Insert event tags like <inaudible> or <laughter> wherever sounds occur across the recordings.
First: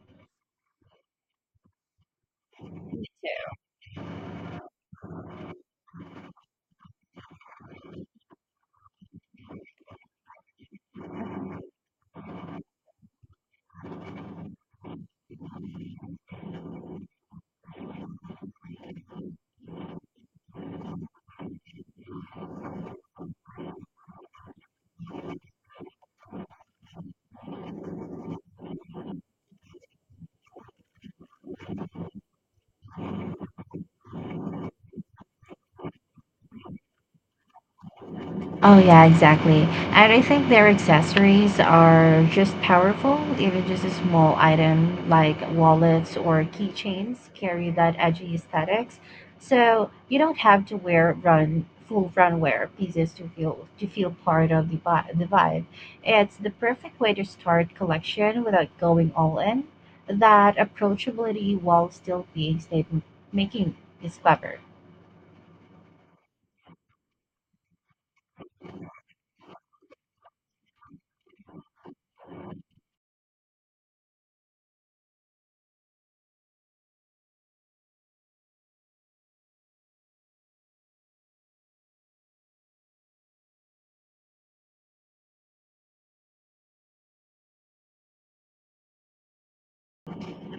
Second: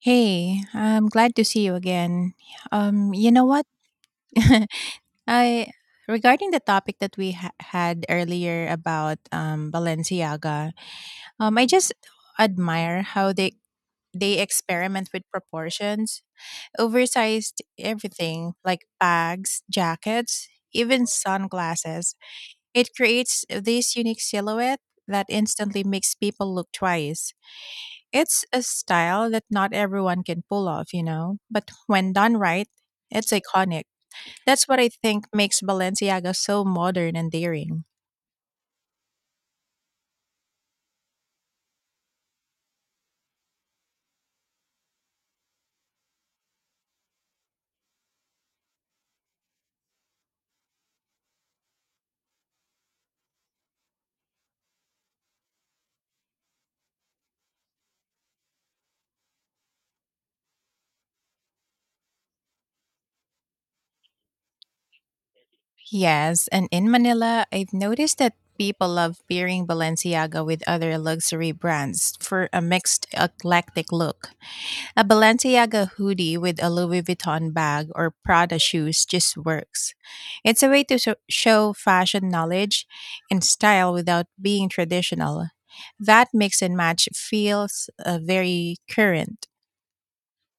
Hey, I'm glad to see you again. You know what? <laughs> I Regarding the topic that we had earlier about Balenciaga, I just admire how they experiment with proportions, oversized everything like bags, jackets, even sunglasses. It creates this unique silhouette that instantly makes people look twice. It's a style that not everyone can pull off, but when done right, it's iconic. That's what I think makes Balenciaga so modern and daring. Oh yeah, exactly. And I think their accessories are just powerful. Even just a small item like wallets or keychains carry that edgy aesthetics. So you don't have to wear run full runwear pieces to feel part of the vibe. It's the perfect way to start collection without going all in. That approachability while still being statement making is clever. Yes, and in Manila, I've noticed that people love pairing Balenciaga with other luxury brands for a mixed, eclectic look. A Balenciaga hoodie with a Louis Vuitton bag or Prada shoes just works. It's a way to show fashion knowledge and style without being traditional. That mix and match feels very current.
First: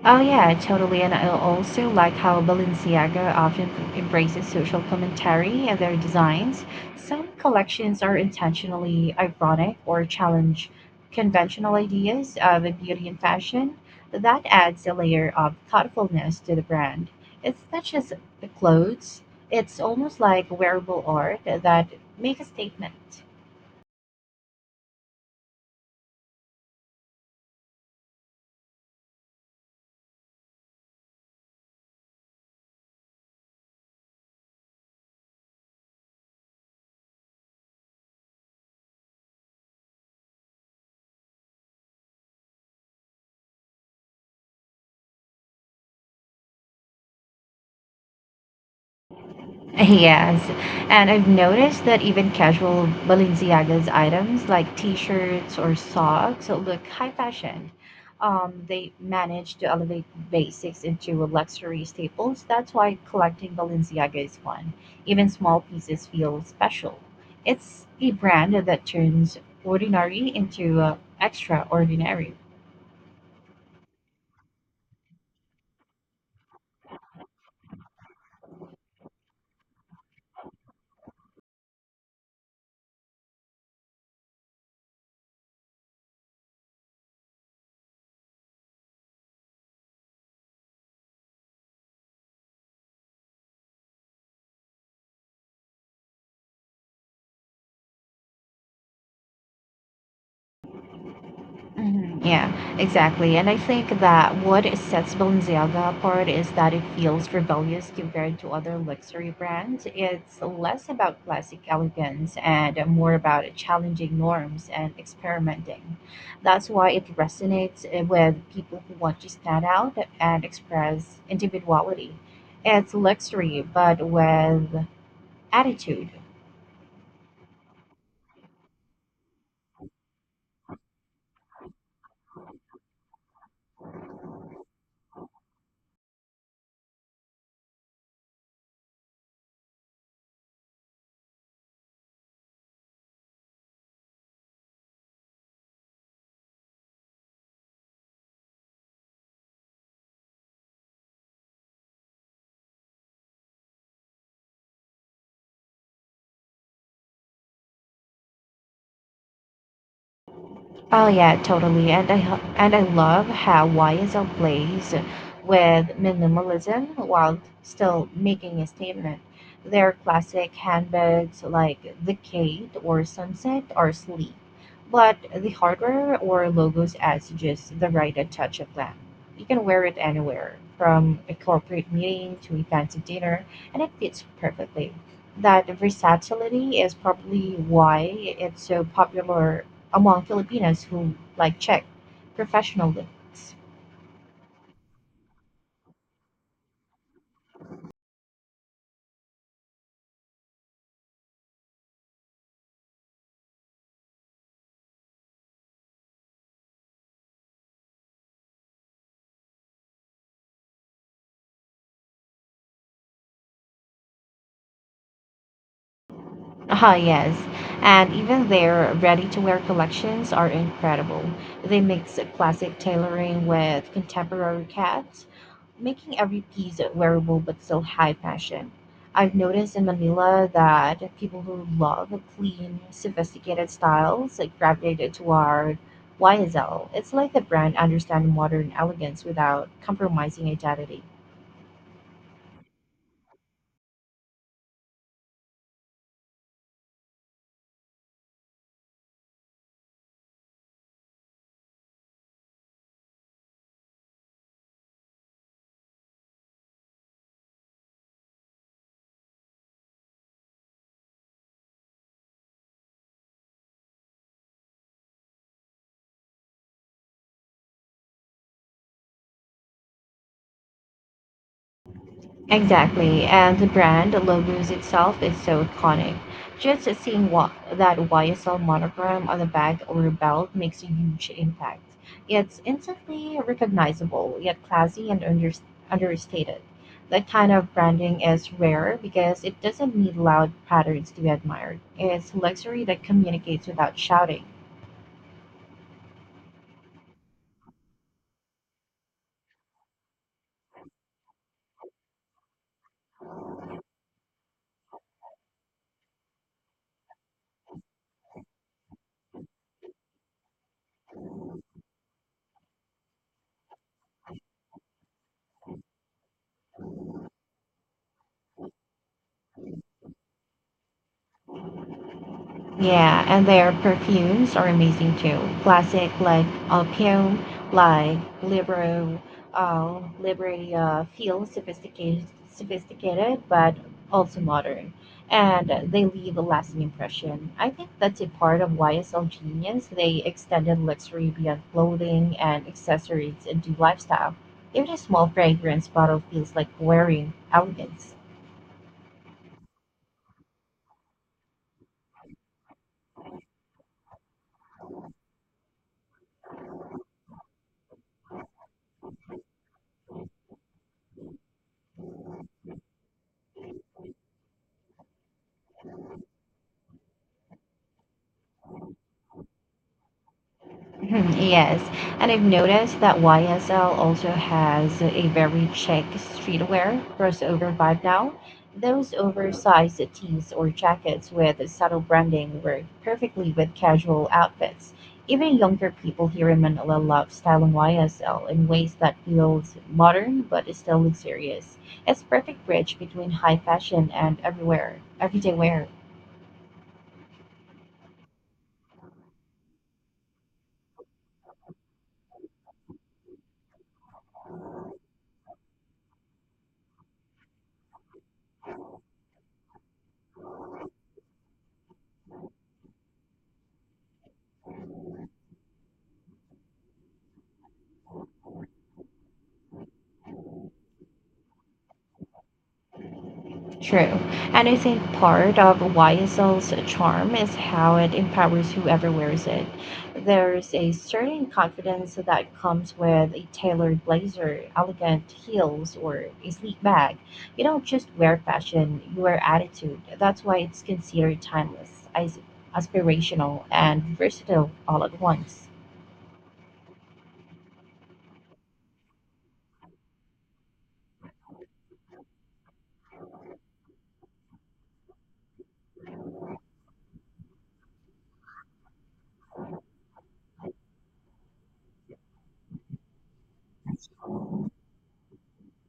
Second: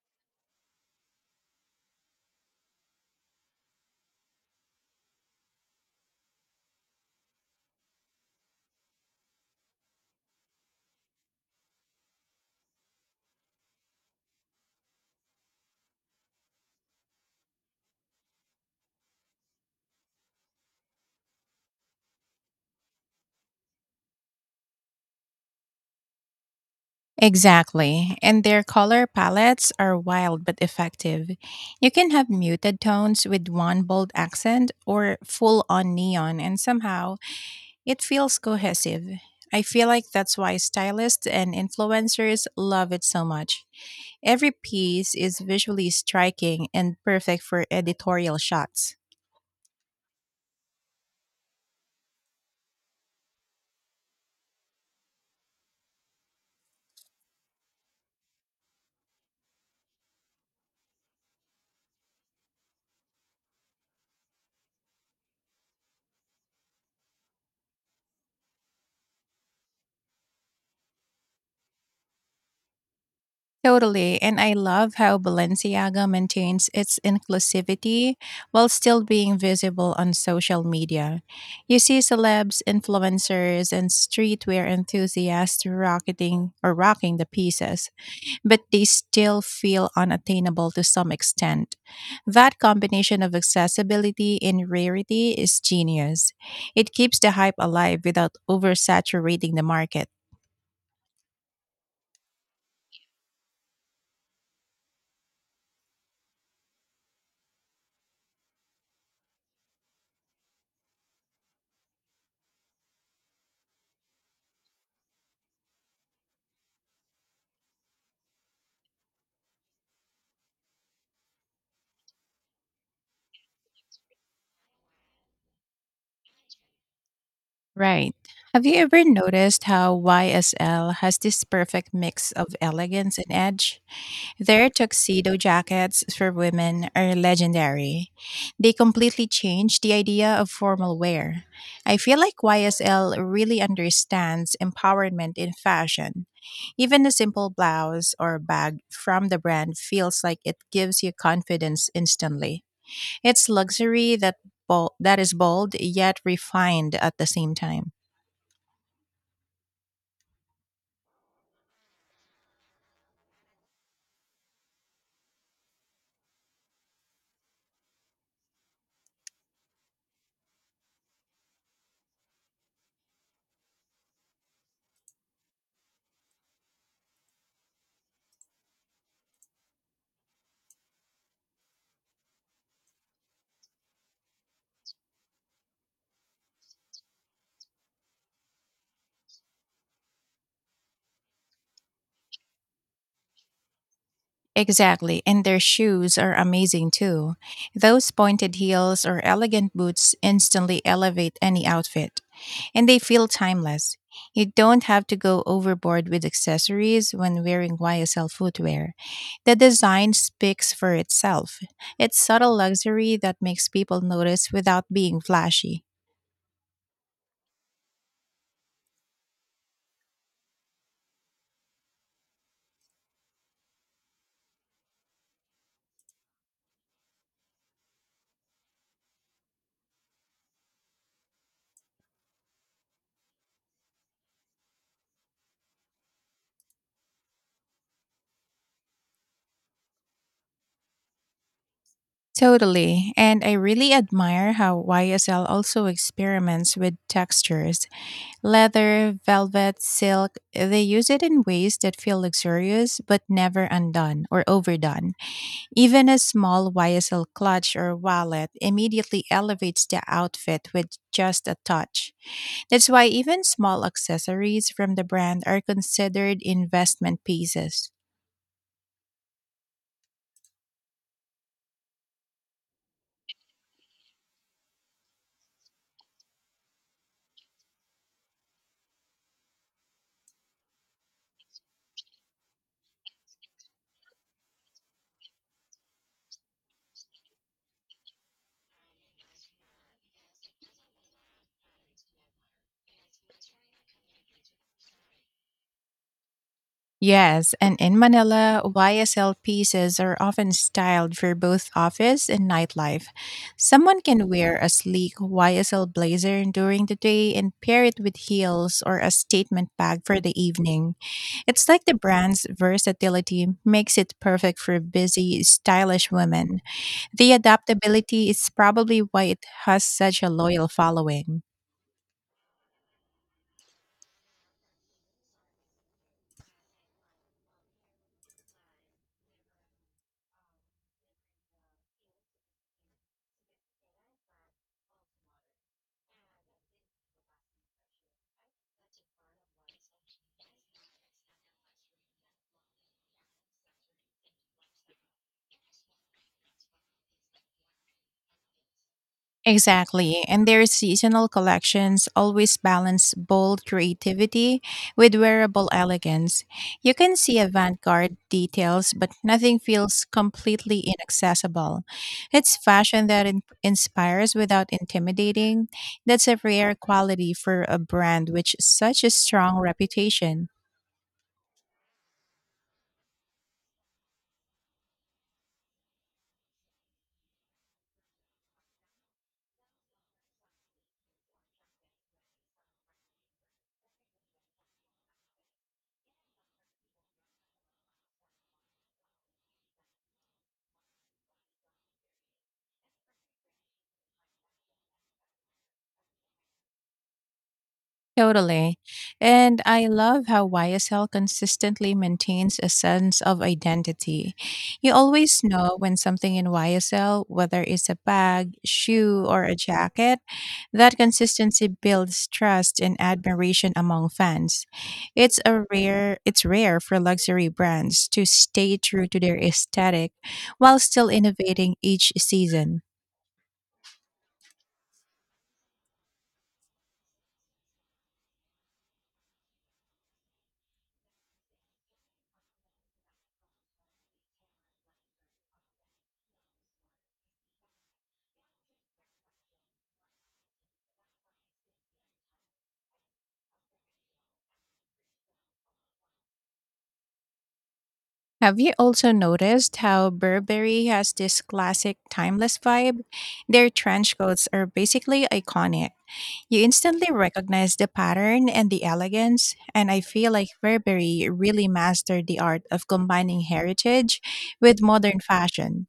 Oh yeah, totally. And I also like how Balenciaga often embraces social commentary in their designs. Some collections are intentionally ironic or challenge conventional ideas of beauty and fashion. That adds a layer of thoughtfulness to the brand. It's not just the clothes, it's almost like wearable art that make a statement. Exactly. And their color palettes are wild but effective. You can have muted tones with one bold accent or full on neon, and somehow it feels cohesive. I feel like that's why stylists and influencers love it so much. Every piece is visually striking and perfect for editorial shots. <laughs> Yes, and I've noticed that even casual Balenciaga's items like t-shirts or socks look high fashion. They manage to elevate basics into luxury staples. That's why collecting Balenciaga is fun. Even small pieces feel special. It's a brand that turns ordinary into extraordinary. Totally, and I love how Balenciaga maintains its inclusivity while still being visible on social media. You see celebs, influencers, and streetwear enthusiasts rocketing or rocking the pieces, but they still feel unattainable to some extent. That combination of accessibility and rarity is genius. It keeps the hype alive without oversaturating the market. Mhm. Yeah, exactly. And I think that what sets Balenciaga apart is that it feels rebellious compared to other luxury brands. It's less about classic elegance and more about challenging norms and experimenting. That's why it resonates with people who want to stand out and express individuality. It's luxury, but with attitude. Right. Have you ever noticed how YSL has this perfect mix of elegance and edge? Their tuxedo jackets for women are legendary. They completely changed the idea of formal wear. I feel like YSL really understands empowerment in fashion. Even a simple blouse or bag from the brand feels like it gives you confidence instantly. It's luxury that is bold yet refined at the same time. Oh yeah, totally. And I love how YSL plays with minimalism while still making a statement. Their classic handbags like the Kate or Sunset are sleek, but the hardware or logos adds just the right touch of glam. You can wear it anywhere, from a corporate meeting to a fancy dinner, and it fits perfectly. That versatility is probably why it's so popular among Filipinos who like check professional looks. Exactly, and their shoes are amazing too. Those pointed heels or elegant boots instantly elevate any outfit, and they feel timeless. You don't have to go overboard with accessories when wearing YSL footwear. The design speaks for itself. It's subtle luxury that makes people notice without being flashy. Ah, yes. And even their ready to wear collections are incredible. They mix classic tailoring with contemporary cuts, making every piece wearable but still high fashion. I've noticed in Manila that people who love clean, sophisticated styles like gravitated toward YSL. It's like the brand understands modern elegance without compromising identity. Totally, and I really admire how YSL also experiments with textures. Leather, velvet, silk, they use it in ways that feel luxurious but never undone or overdone. Even a small YSL clutch or wallet immediately elevates the outfit with just a touch. That's why even small accessories from the brand are considered investment pieces. Exactly, and the brand logos itself is so iconic. Just seeing what that YSL monogram on the bag or belt makes a huge impact. It's instantly recognizable, yet classy and understated. That kind of branding is rare because it doesn't need loud patterns to be admired. It's luxury that communicates without shouting. Yes, and in Manila, YSL pieces are often styled for both office and nightlife. Someone can wear a sleek YSL blazer during the day and pair it with heels or a statement bag for the evening. It's like the brand's versatility makes it perfect for busy, stylish women. The adaptability is probably why it has such a loyal following. Yeah, and their perfumes are amazing too. Classic like Alpion, like Libro, Libre feel sophisticated, but also modern, and they leave a lasting impression. I think that's a part of YSL Genius. They extended luxury beyond clothing and accessories into lifestyle. Even a small fragrance bottle feels like wearing elegance. Exactly. And their seasonal collections always balance bold creativity with wearable elegance. You can see avant garde details, but nothing feels completely inaccessible. It's fashion that inspires without intimidating. That's a rare quality for a brand with such a strong reputation. <laughs> Mhm. Yes, and I've noticed that YSL also has a very chic streetwear crossover vibe now. Those oversized tees or jackets with subtle branding work perfectly with casual outfits. Even younger people here in Manila love styling YSL in ways that feels modern but is still luxurious. It's perfect bridge between high fashion and everyday wear. Totally. And I love how YSL consistently maintains a sense of identity. You always know when something in YSL, whether it's a bag, shoe, or a jacket, that consistency builds trust and admiration among fans. It's rare for luxury brands to stay true to their aesthetic while still innovating each season. True. And I think part of YSL's charm is how it empowers whoever wears it. There's a certain confidence that comes with a tailored blazer, elegant heels, or a sleek bag. You don't just wear fashion, you wear attitude. That's why it's considered timeless, as aspirational, and versatile all at once. Have you also noticed how Burberry has this classic timeless vibe? Their trench coats are basically iconic. You instantly recognize the pattern and the elegance, and I feel like Burberry really mastered the art of combining heritage with modern fashion.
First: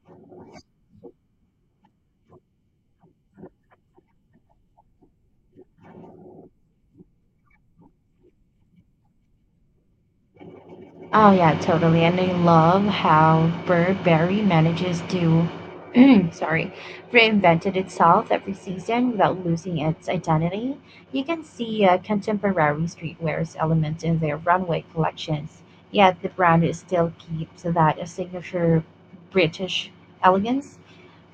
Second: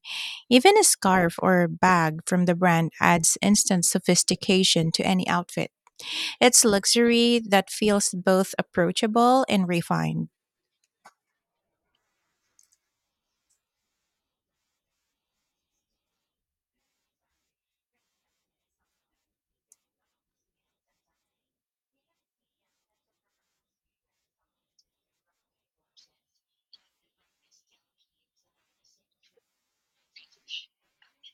Even a scarf or bag from the brand adds instant sophistication to any outfit. It's luxury that feels both approachable and refined. Oh yeah, totally. And I love how Burberry manages to, <clears throat> sorry, reinvented itself every season without losing its identity. You can see a contemporary streetwear's element in their runway collections, yet the brand is still keeps that signature British elegance.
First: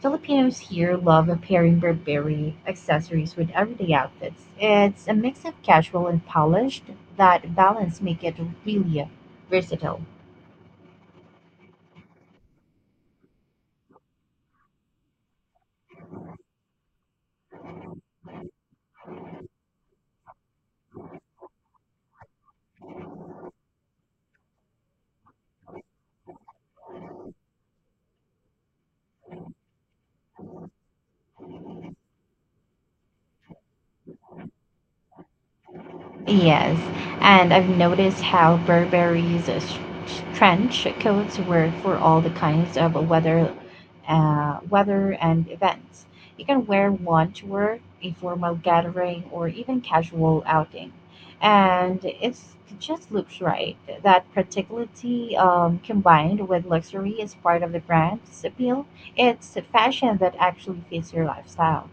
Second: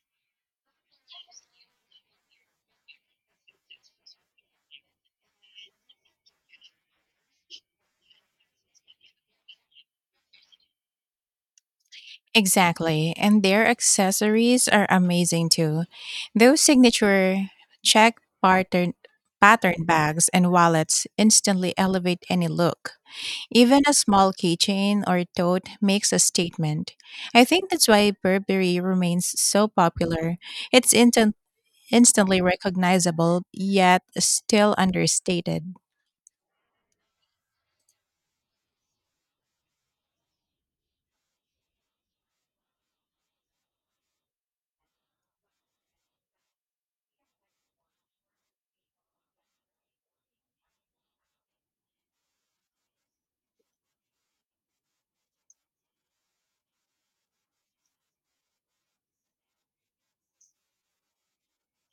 Filipinos here love pairing Burberry accessories with everyday outfits. It's a mix of casual and polished. That balance make it really versatile. Exactly. And their accessories are amazing too. Those signature check pattern bags and wallets instantly elevate any look. Even a small keychain or tote makes a statement. I think that's why Burberry remains so popular. It's instant instantly recognizable yet still understated. Yes, and I've noticed how Burberry's trench coats work for all the kinds of weather, weather and events. You can wear one to work, a formal gathering, or even casual outing, and it just looks right. That practicality combined with luxury is part of the brand's appeal. It's a fashion that actually fits your lifestyle.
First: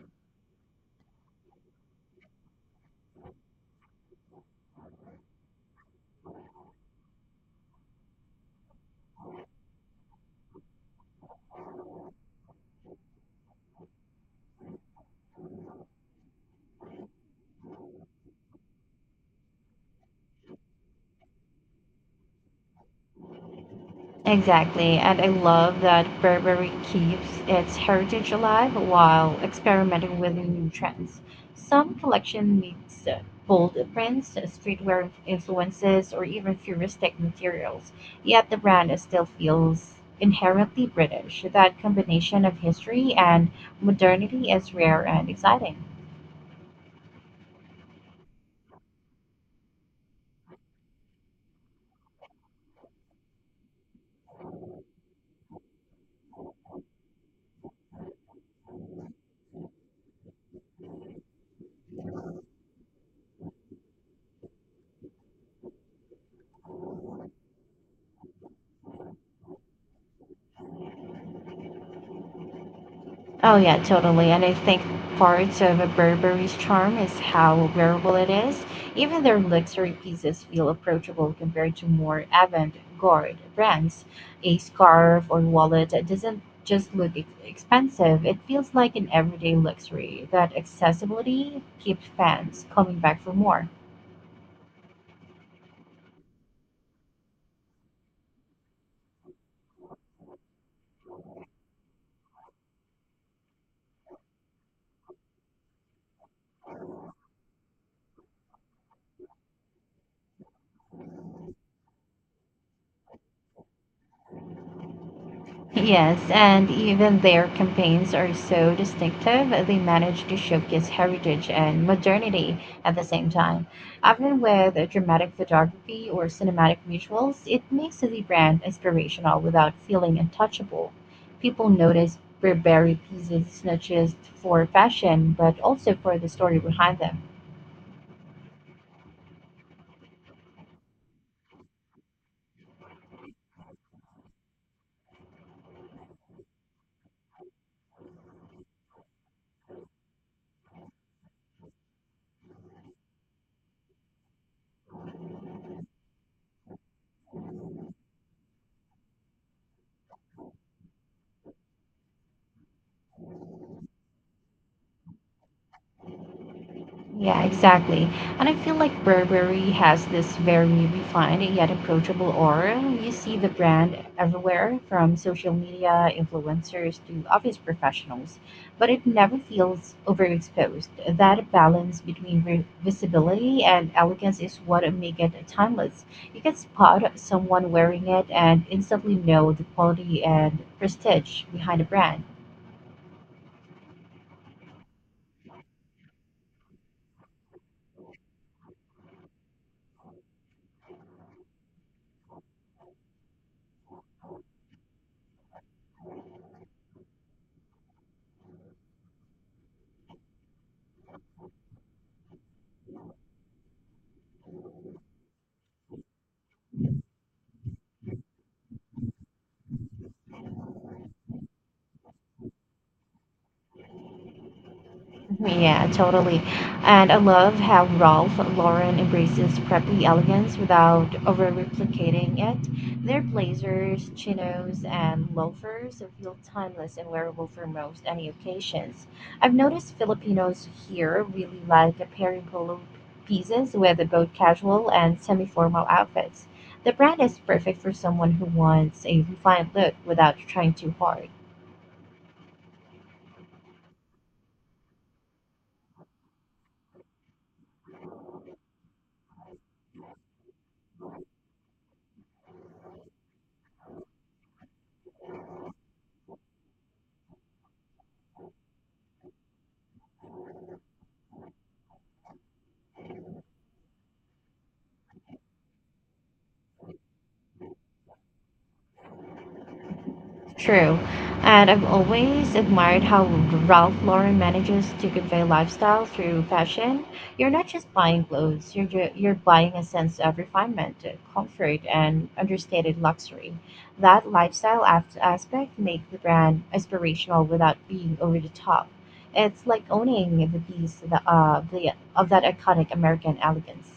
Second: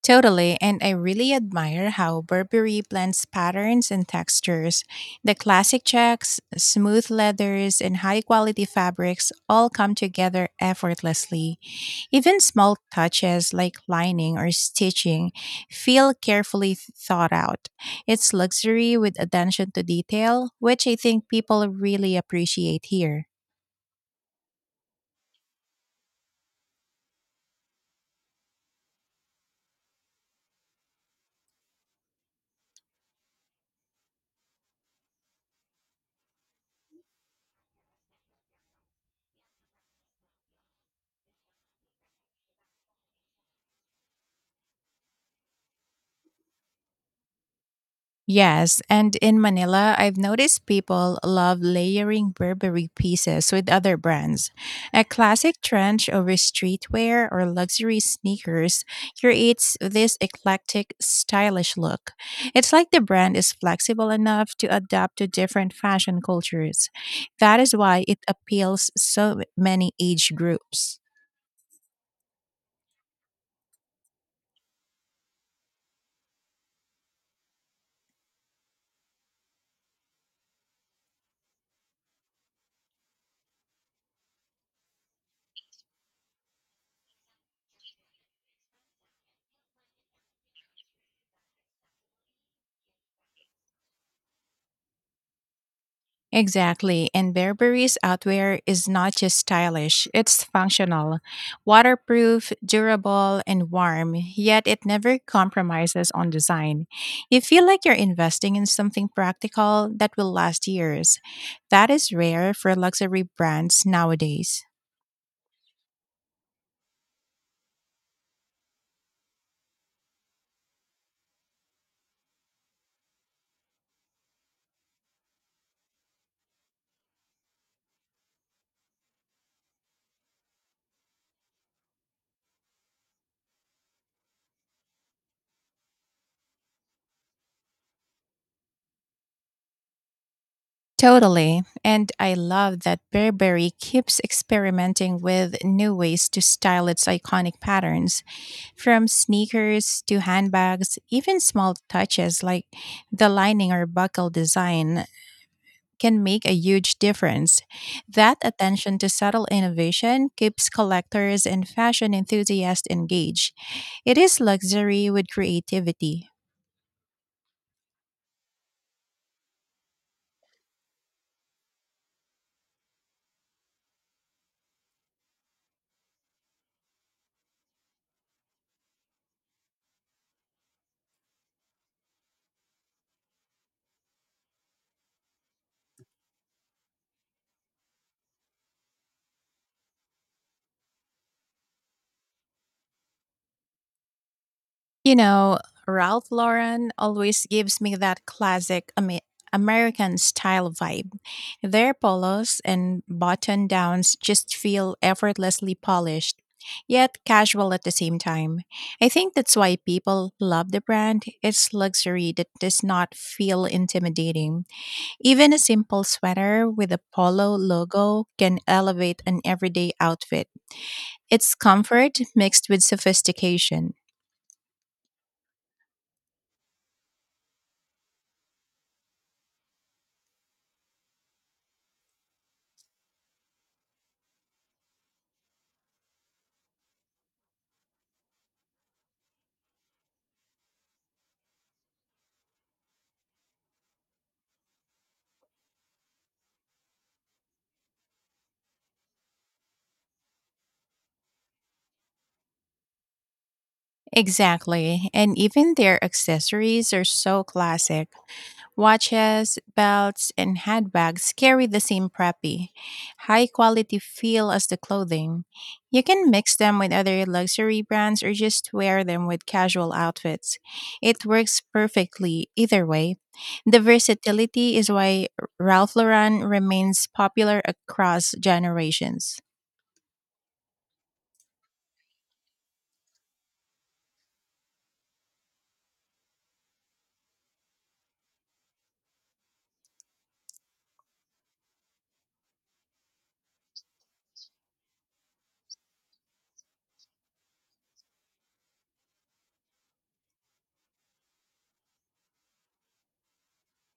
Totally, and I really admire how Burberry blends patterns and textures. The classic checks, smooth leathers, and high quality fabrics all come together effortlessly. Even small touches like lining or stitching feel carefully thought out. It's luxury with attention to detail, which I think people really appreciate here. Exactly, and I love that Burberry keeps its heritage alive while experimenting with new trends. Some collection mix bold prints, streetwear influences, or even futuristic materials. Yet the brand still feels inherently British. That combination of history and modernity is rare and exciting. Yes, and in Manila, I've noticed people love layering Burberry pieces with other brands. A classic trench over streetwear or luxury sneakers creates this eclectic, stylish look. It's like the brand is flexible enough to adapt to different fashion cultures. That is why it appeals so many age groups. Oh yeah, totally. And I think part of a Burberry's charm is how wearable it is. Even their luxury pieces feel approachable compared to more avant-garde brands. A scarf or wallet that doesn't just look expensive, it feels like an everyday luxury. That accessibility keeps fans coming back for more. Exactly. And Burberry's outwear is not just stylish, it's functional, waterproof, durable, and warm, yet it never compromises on design. You feel like you're investing in something practical that will last years. That is rare for luxury brands nowadays. Yes, and even their campaigns are so distinctive, they manage to showcase heritage and modernity at the same time. Often with dramatic photography or cinematic visuals, it makes the brand inspirational without feeling untouchable. People notice Burberry pieces not just for fashion, but also for the story behind them. Totally. And I love that Burberry keeps experimenting with new ways to style its iconic patterns. From sneakers to handbags, even small touches like the lining or buckle design can make a huge difference. That attention to subtle innovation keeps collectors and fashion enthusiasts engaged. It is luxury with creativity. Yeah, exactly. And I feel like Burberry has this very refined yet approachable aura. You see the brand everywhere, from social media influencers to office professionals, but it never feels overexposed. That balance between visibility and elegance is what makes it timeless. You can spot someone wearing it and instantly know the quality and prestige behind the brand. You know, Ralph Lauren always gives me that classic American style vibe. Their polos and button downs just feel effortlessly polished, yet casual at the same time. I think that's why people love the brand. It's luxury that does not feel intimidating. Even a simple sweater with a polo logo can elevate an everyday outfit. It's comfort mixed with sophistication. Yeah, totally. And I love how Ralph Lauren embraces preppy elegance without over replicating it. Their blazers, chinos, and loafers feel timeless and wearable for most any occasions. I've noticed Filipinos here really like pairing polo pieces with both casual and semi formal outfits. The brand is perfect for someone who wants a refined look without trying too hard. Exactly. And even their accessories are so classic. Watches, belts, and handbags carry the same preppy, high quality feel as the clothing. You can mix them with other luxury brands or just wear them with casual outfits. It works perfectly either way. The versatility is why Ralph Lauren remains popular across generations. True. And I've always admired how Ralph Lauren manages to convey lifestyle through fashion. You're not just buying clothes, you're buying a sense of refinement, comfort, and understated luxury. That lifestyle aspect makes the brand aspirational without being over the top. It's like owning the piece of that iconic American elegance.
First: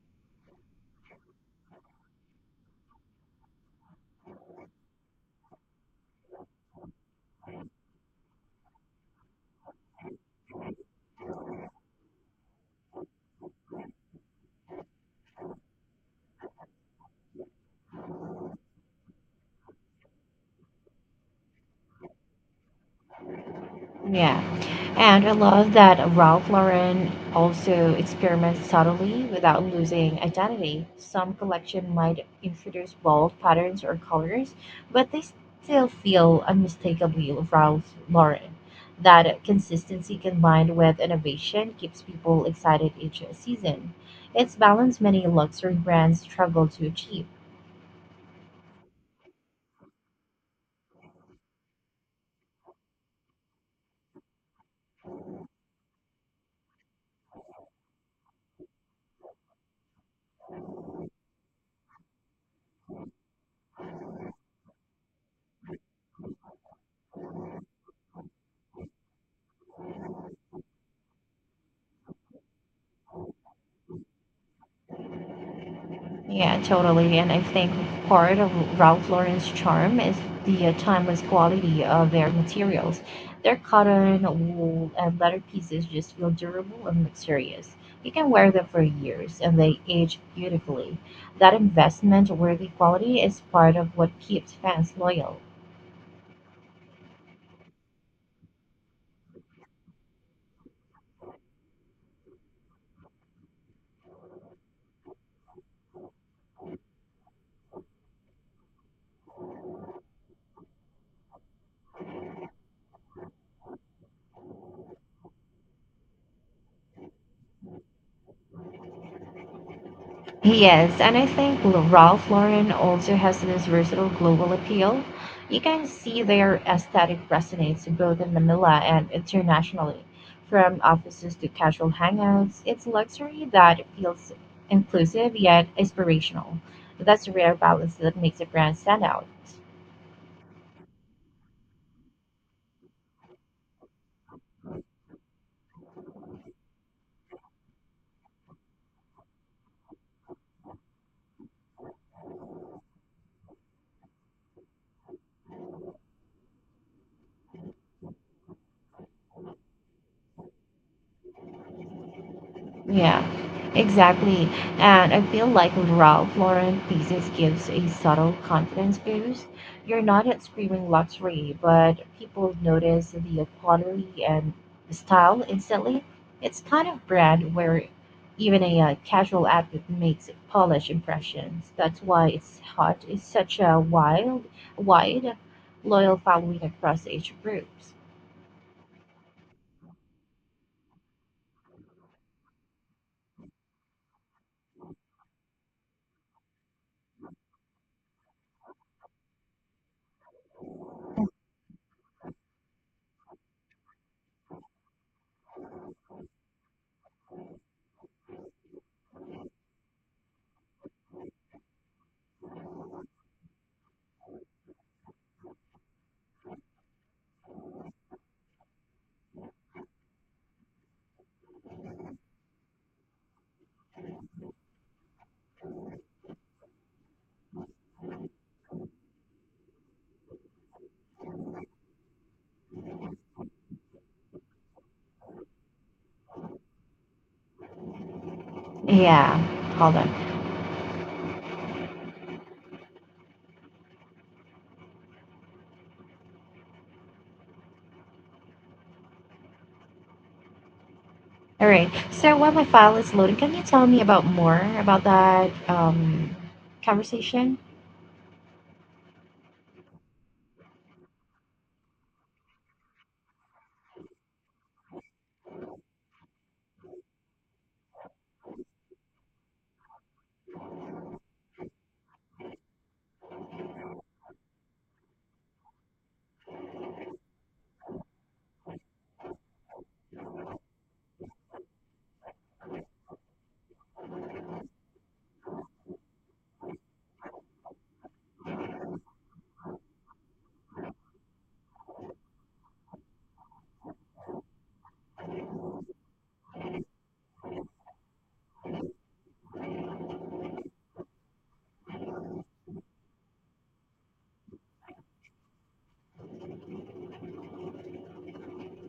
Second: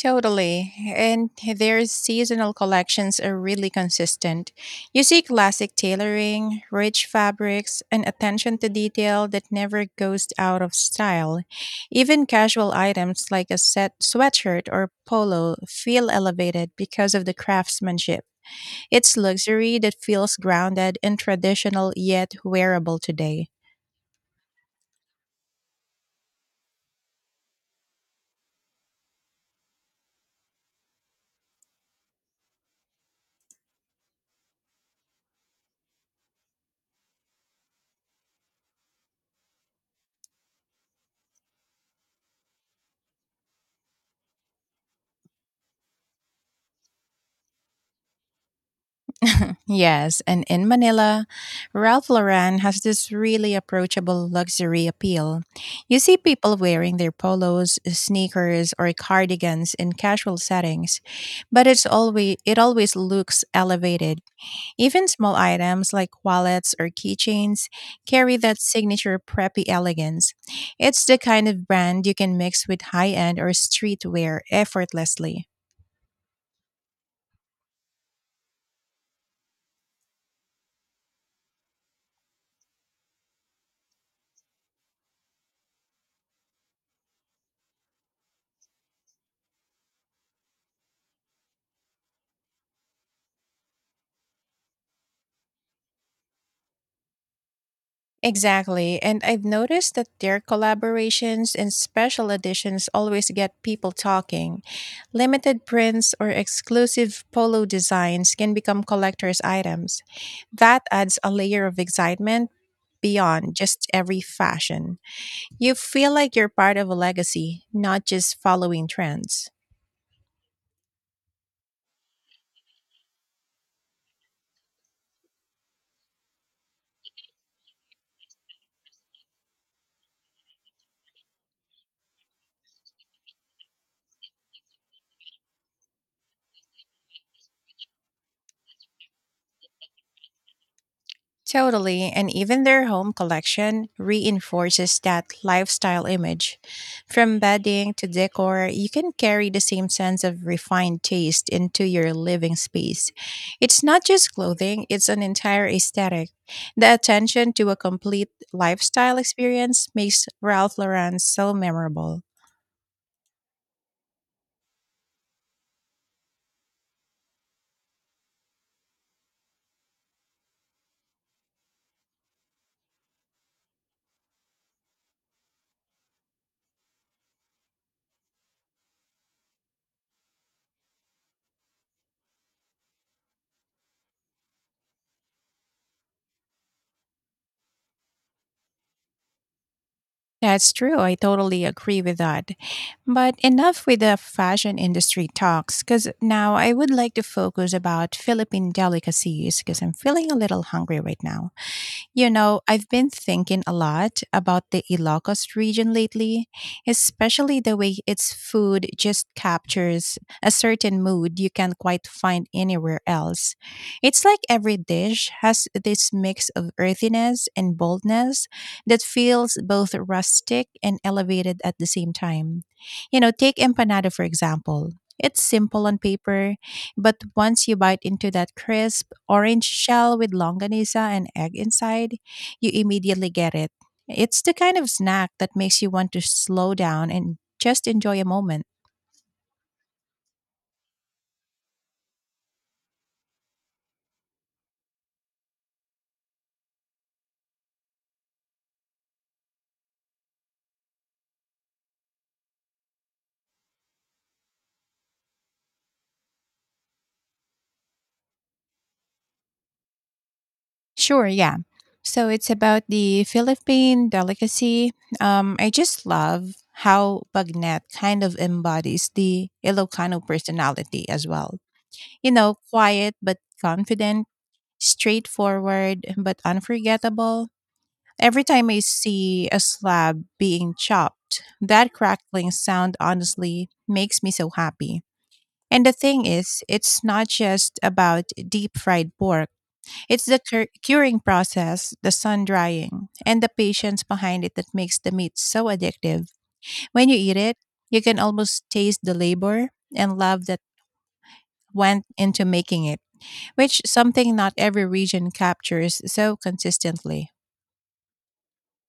Totally. And their seasonal collections are really consistent. You see classic tailoring, rich fabrics, and attention to detail that never goes out of style. Even casual items like a set sweatshirt or polo feel elevated because of the craftsmanship. It's luxury that feels grounded and traditional yet wearable today. Yeah. And I love that Ralph Lauren also experiments subtly without losing identity. Some collection might introduce bold patterns or colors, but they still feel unmistakably Ralph Lauren. That consistency combined with innovation keeps people excited each season. It's balance many luxury brands struggle to achieve. Yes, and in Manila, Ralph Lauren has this really approachable luxury appeal. You see people wearing their polos, sneakers, or cardigans in casual settings, but it always looks elevated. Even small items like wallets or keychains carry that signature preppy elegance. It's the kind of brand you can mix with high-end or streetwear effortlessly. Yeah, totally. And I think part of Ralph Lauren's charm is the timeless quality of their materials. Their cotton, wool, and leather pieces just feel durable and luxurious. You can wear them for years and they age beautifully. That investment worthy quality is part of what keeps fans loyal. Exactly. And I've noticed that their collaborations and special editions always get people talking. Limited prints or exclusive polo designs can become collector's items. That adds a layer of excitement beyond just every fashion. You feel like you're part of a legacy, not just following trends. Yes, and I think Ralph Lauren also has this versatile global appeal. You can see their aesthetic resonates both in Manila and internationally. From offices to casual hangouts, it's luxury that feels inclusive yet inspirational. That's a rare balance that makes a brand stand out. Totally, and even their home collection reinforces that lifestyle image. From bedding to decor, you can carry the same sense of refined taste into your living space. It's not just clothing, it's an entire aesthetic. The attention to a complete lifestyle experience makes Ralph Lauren so memorable. Yeah, exactly. And I feel like Ralph Lauren pieces gives a subtle confidence boost. You're not at screaming luxury, but people notice the quality and style instantly. It's kind of brand where even a casual outfit makes polished impressions. That's why it's hot. It's such a wide, loyal following across age groups. That's true. I totally agree with that. But enough with the fashion industry talks cuz now I would like to focus about Philippine delicacies cuz I'm feeling a little hungry right now. You know, I've been thinking a lot about the Ilocos region lately, especially the way its food just captures a certain mood you can't quite find anywhere else. It's like every dish has this mix of earthiness and boldness that feels both rustic and elevated at the same time. You know, take empanada for example. It's simple on paper, but once you bite into that crisp, orange shell with longanisa and egg inside, you immediately get it. It's the kind of snack that makes you want to slow down and just enjoy a moment. Yeah, hold on. All right. So while my file is loading, can you tell me about more about that conversation? Sure, yeah. So it's about the Philippine delicacy. I just love how Bagnet kind of embodies the Ilocano personality as well. You know, quiet but confident, straightforward but unforgettable. Every time I see a slab being chopped, that crackling sound honestly makes me so happy. And the thing is, it's not just about deep fried pork. It's the curing process, the sun drying, and the patience behind it that makes the meat so addictive. When you eat it, you can almost taste the labor and love that went into making it, which something not every region captures so consistently.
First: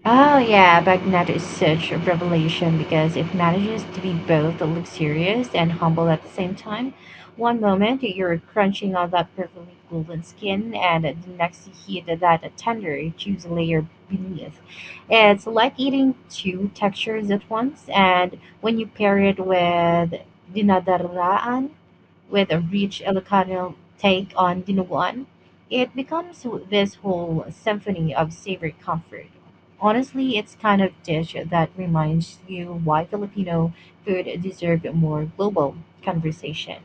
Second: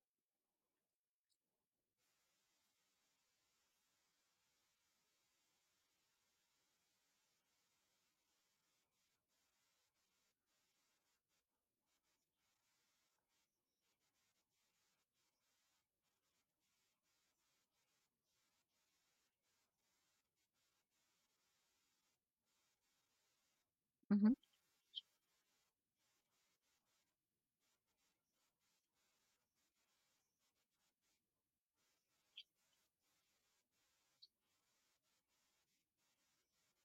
Oh yeah, Baghdad is such a revelation because it manages to be both luxurious and humble at the same time. One moment you're crunching on that perfectly golden skin, and the next you heat that tender juice layer beneath. It's like eating two textures at once, and when you pair it with dinadaraan, with a rich Ilocano take on dinuguan, it becomes this whole symphony of savory comfort. Honestly, it's kind of dish that reminds you why Filipino food deserves more global conversation.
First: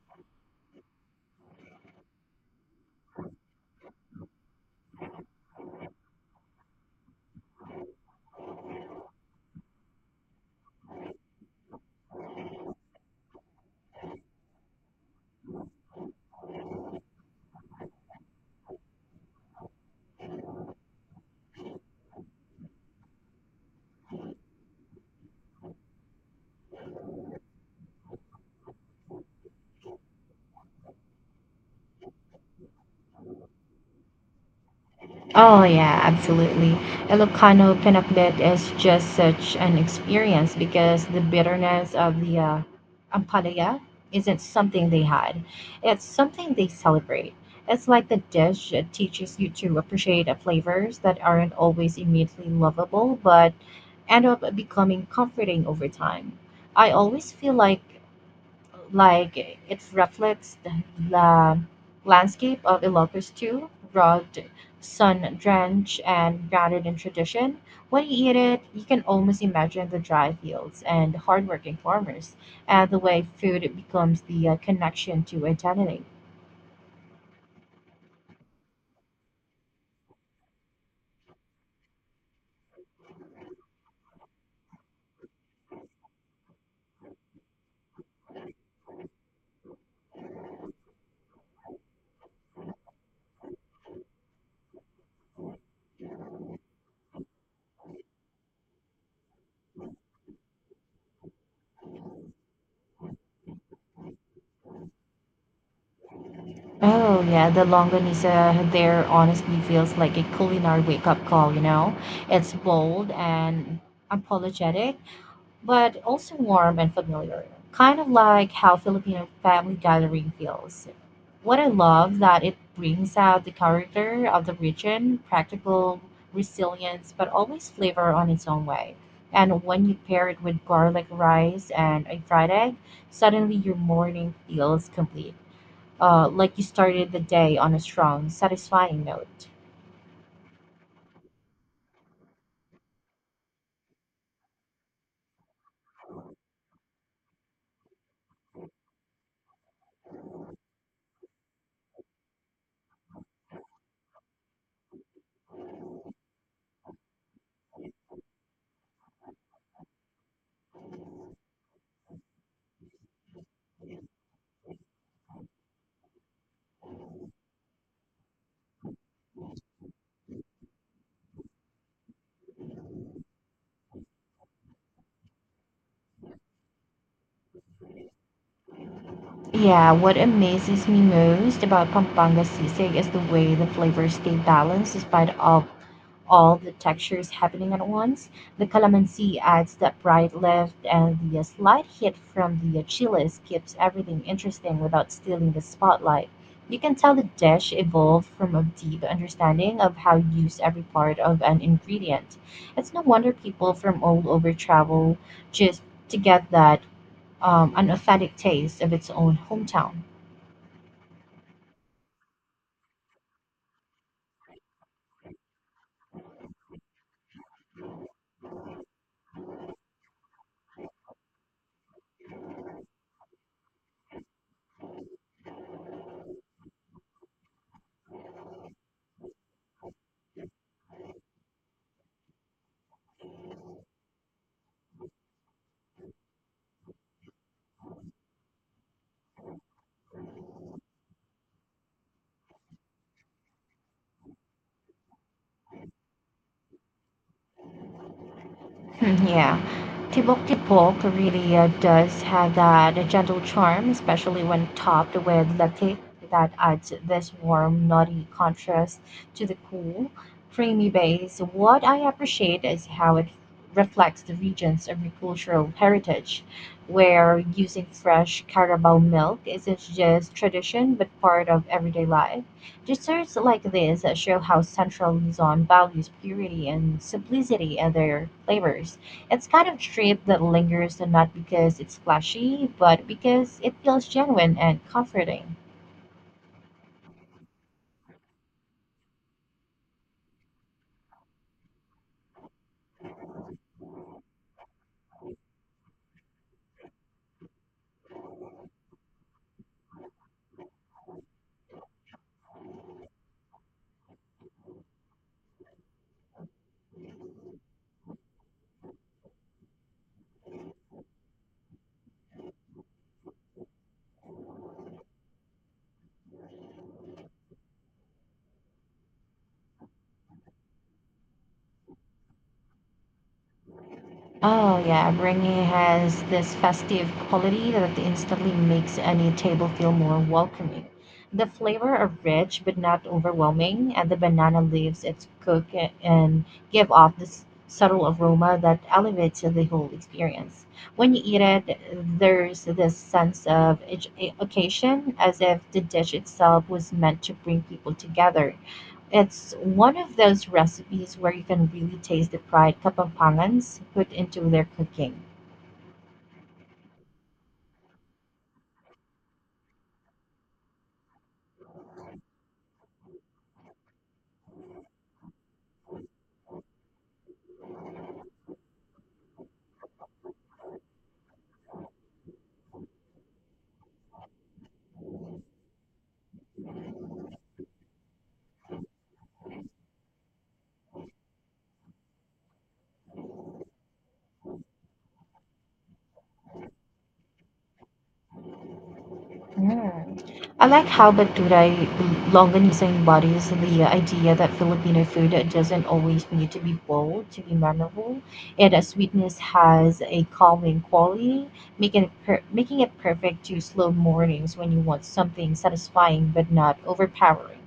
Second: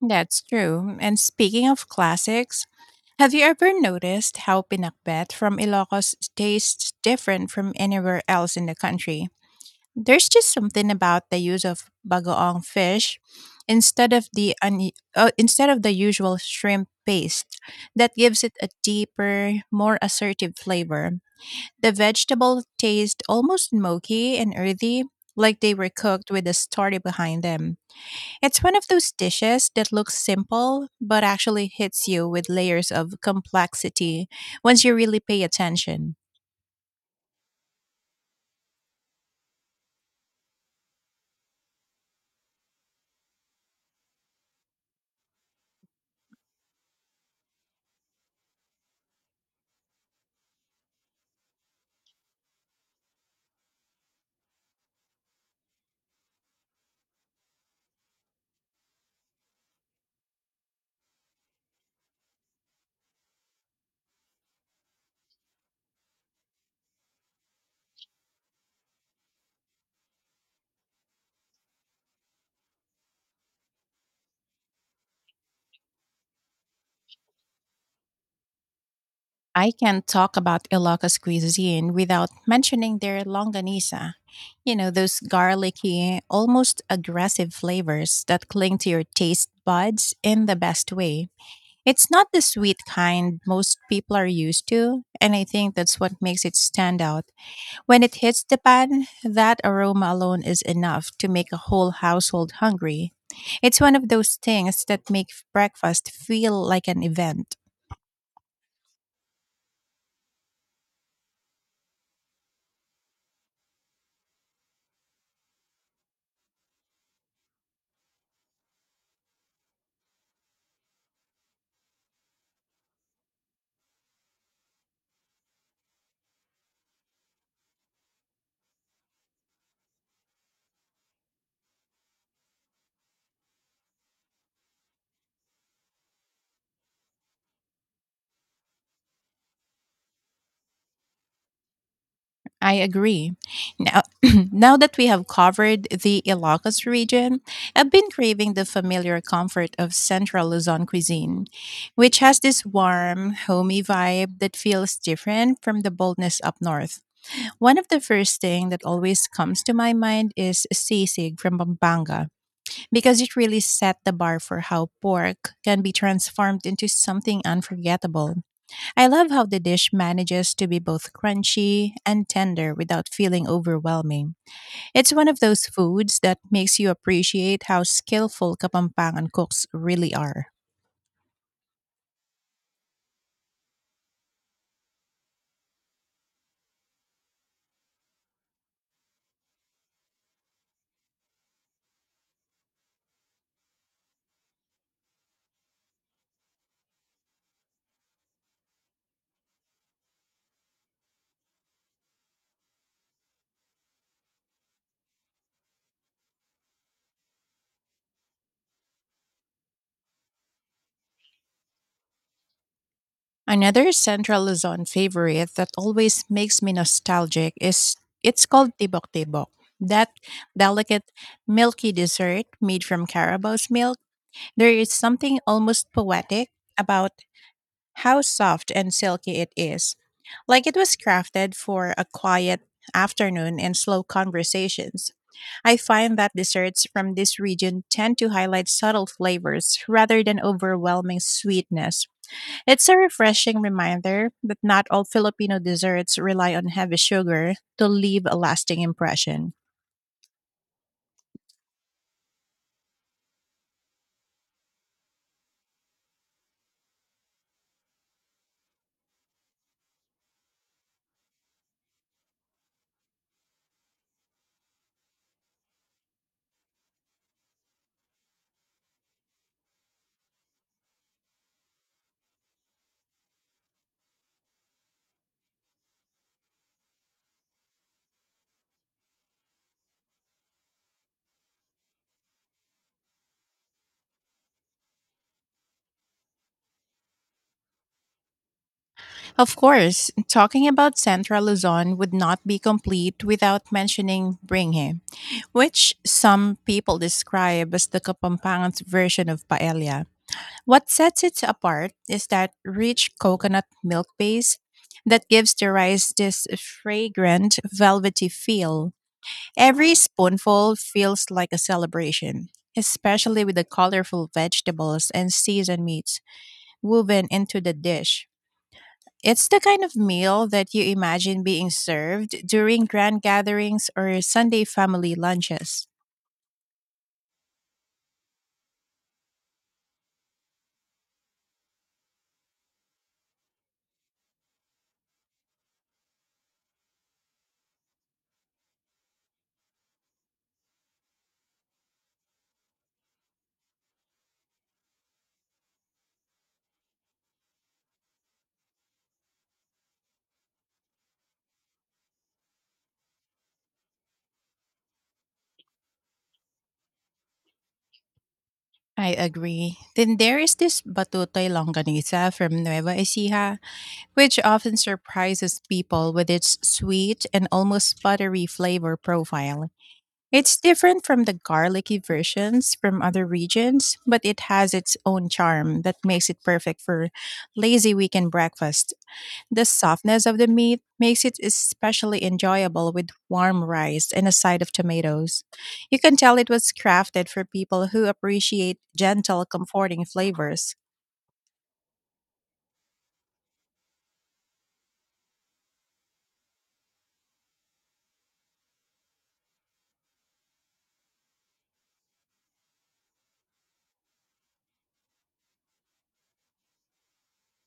That's true. And speaking of classics, have you ever noticed how pinakbet from Ilocos tastes different from anywhere else in the country? There's just something about the use of bagoong fish instead of the instead of the usual shrimp paste that gives it a deeper, more assertive flavor. The vegetable taste almost smoky and earthy, like they were cooked with a story behind them. It's one of those dishes that looks simple, but actually hits you with layers of complexity once you really pay Oh yeah, attention. absolutely. Ilocano pinakbet is just such an experience because the bitterness of the ampalaya isn't something they hide; it's something they celebrate. It's like the dish that teaches you to appreciate flavors that aren't always immediately lovable but end up becoming comforting over time. I always feel like it reflects the landscape of Ilocos too, rugged, sun drenched, and grounded in tradition. When you eat it, you can almost imagine the dry fields and hardworking farmers, and the way food becomes the connection to identity. I can't talk about Ilocos cuisine without mentioning their longanisa. You know, those garlicky, almost aggressive flavors that cling to your taste buds in the best way. It's not the sweet kind most people are used to, and I think that's what makes it stand out. When it hits the pan, that aroma alone is enough to make a whole household hungry. It's one of those things that make breakfast feel like an Oh yeah, event. the longanisa there honestly feels like a culinary wake-up call, you know? It's bold and apologetic but also warm and familiar, kind of like how Filipino family gathering feels. What I love that it brings out the character of the region, practical resilience, but always flavor on its own way. And when you pair it with garlic rice and a fried egg, suddenly your morning feels complete. Like you started the day on a strong, satisfying note. I agree. Now, <clears throat> now that we have covered the Ilocos region, I've been craving the familiar comfort of Central Luzon cuisine, which has this warm, homey vibe that feels different from the boldness up north. One of the first thing that always comes to my mind is sisig from Pampanga because it really set the bar for how pork can be transformed into something unforgettable. I love how the dish manages to be both crunchy and tender without feeling overwhelming. It's one of those foods that makes you appreciate how skillful Kapampangan cooks Yeah, really what are. amazes me most about Pampanga sisig is the way the flavors stay balanced despite all the textures happening at once. The calamansi adds that bright lift, and the slight hit from the chiles keeps everything interesting without stealing the spotlight. You can tell the dish evolved from a deep understanding of how to use every part of an ingredient. It's no wonder people from all over travel just to get that an authentic taste of its own hometown. Another Central Luzon favorite that always makes me nostalgic is it's called tibok tibok. That delicate, milky dessert made from carabao's milk. There is something almost poetic about how soft and silky it is, like it was crafted for a quiet afternoon and slow conversations. I find that desserts from this region tend to highlight subtle flavors rather than overwhelming sweetness. It's a refreshing reminder that not all Filipino desserts rely on heavy sugar to leave a lasting <laughs> impression. Yeah. Tibok Tibok really does have that gentle charm, especially when topped with latte, that adds this warm, nutty contrast to the cool, creamy base. What I appreciate is how it reflects the region's agricultural heritage, where using fresh Carabao milk isn't just tradition but part of everyday life. Desserts like this show how Central Luzon values purity and simplicity in their flavors. It's kind of trip that lingers and not because it's flashy, but because it feels genuine and comforting. Of course, talking about Central Luzon would not be complete without mentioning Bringhe, which some people describe as the Kapampangan's version of paella. What sets it apart is that rich coconut milk base that gives the rice this fragrant, velvety feel. Every spoonful feels like a celebration, especially with the colorful vegetables and seasoned meats woven into the dish. It's the kind of meal that you imagine being served during grand gatherings or Sunday Oh yeah, family Bringing lunches. has this festive quality that instantly makes any table feel more welcoming. The flavor are rich but not overwhelming, and the banana leaves its cook and give off this subtle aroma that elevates the whole experience. When you eat it, there's this sense of occasion as if the dish itself was meant to bring people together. It's one of those recipes where you can really taste the pride Kapampangan's put into their cooking. I agree. Then there is this batutoy longanisa from Nueva Ecija, which often surprises people with its sweet and almost buttery flavor profile. It's different from the garlicky versions from other regions, but it has its own charm that makes it perfect for lazy weekend breakfast. The softness of the meat makes it especially enjoyable with warm rice and a side of tomatoes. You can tell it was crafted for people who appreciate gentle, comforting Mm. I flavors. like how Baturay Longanisa embodies the idea that Filipino food doesn't always need to be bold to be memorable, and that sweetness has a calming quality, making it perfect to slow mornings when you want something satisfying but not overpowering.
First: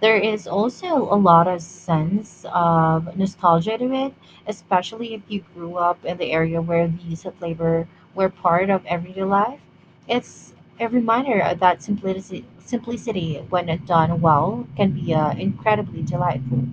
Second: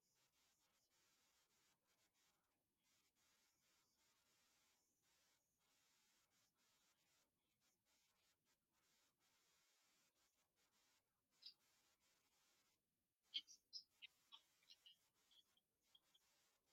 There is also a lot of sense of nostalgia to it, especially if you grew up in the area where these flavor were part of everyday life. It's a reminder that simplicity when done well, can be incredibly delightful.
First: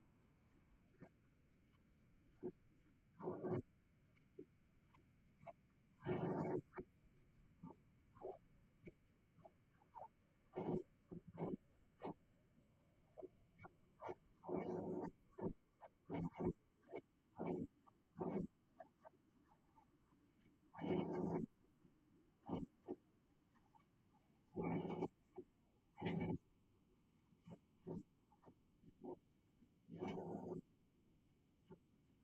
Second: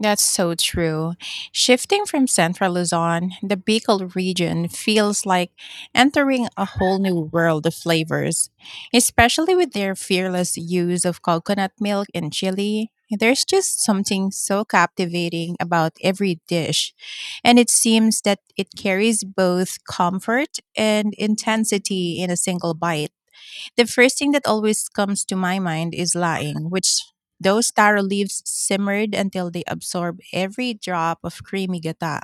That's so true. Shifting from central Luzon, the Bicol region feels like entering a whole new world of flavors, especially with their fearless use of coconut milk and chili. There's just something so captivating about every dish, and it seems that it carries both comfort and intensity in a single bite. The first thing that always comes to my mind is lying, which those taro leaves simmered until they absorb every drop of creamy gata.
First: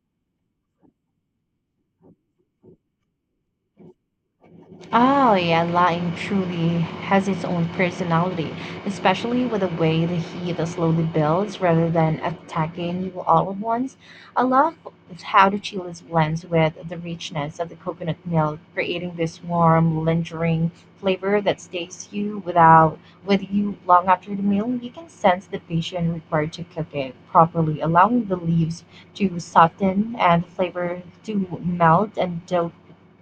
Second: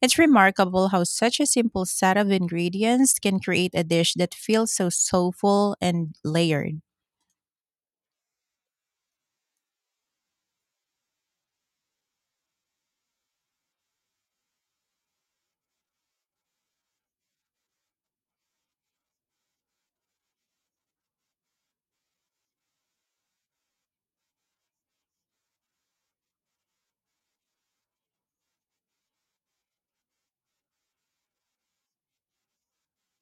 It's remarkable how such a simple set of ingredients can create a dish that feels so Oh, yeah, soulful Latin and truly layered. has its own personality, especially with the way the heat slowly builds rather than attacking you all at once. I love how the chiles blends with the richness of the coconut milk, creating this warm, lingering flavor that stays you without with you long after the meal. You can sense the patience required to cook it properly, allowing the leaves to soften and the flavor to melt and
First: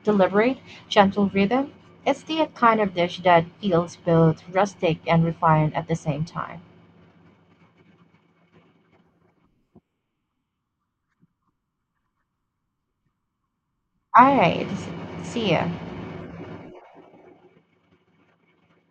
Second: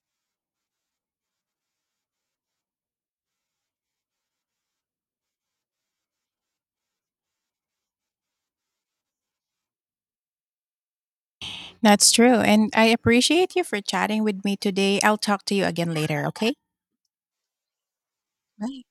deliberate gentle rhythm. It's the kind of dish that feels both rustic and refined at the same time. That's true. And I appreciate you for chatting All with me right, today. I'll talk see to you ya. again later, okay? Bye.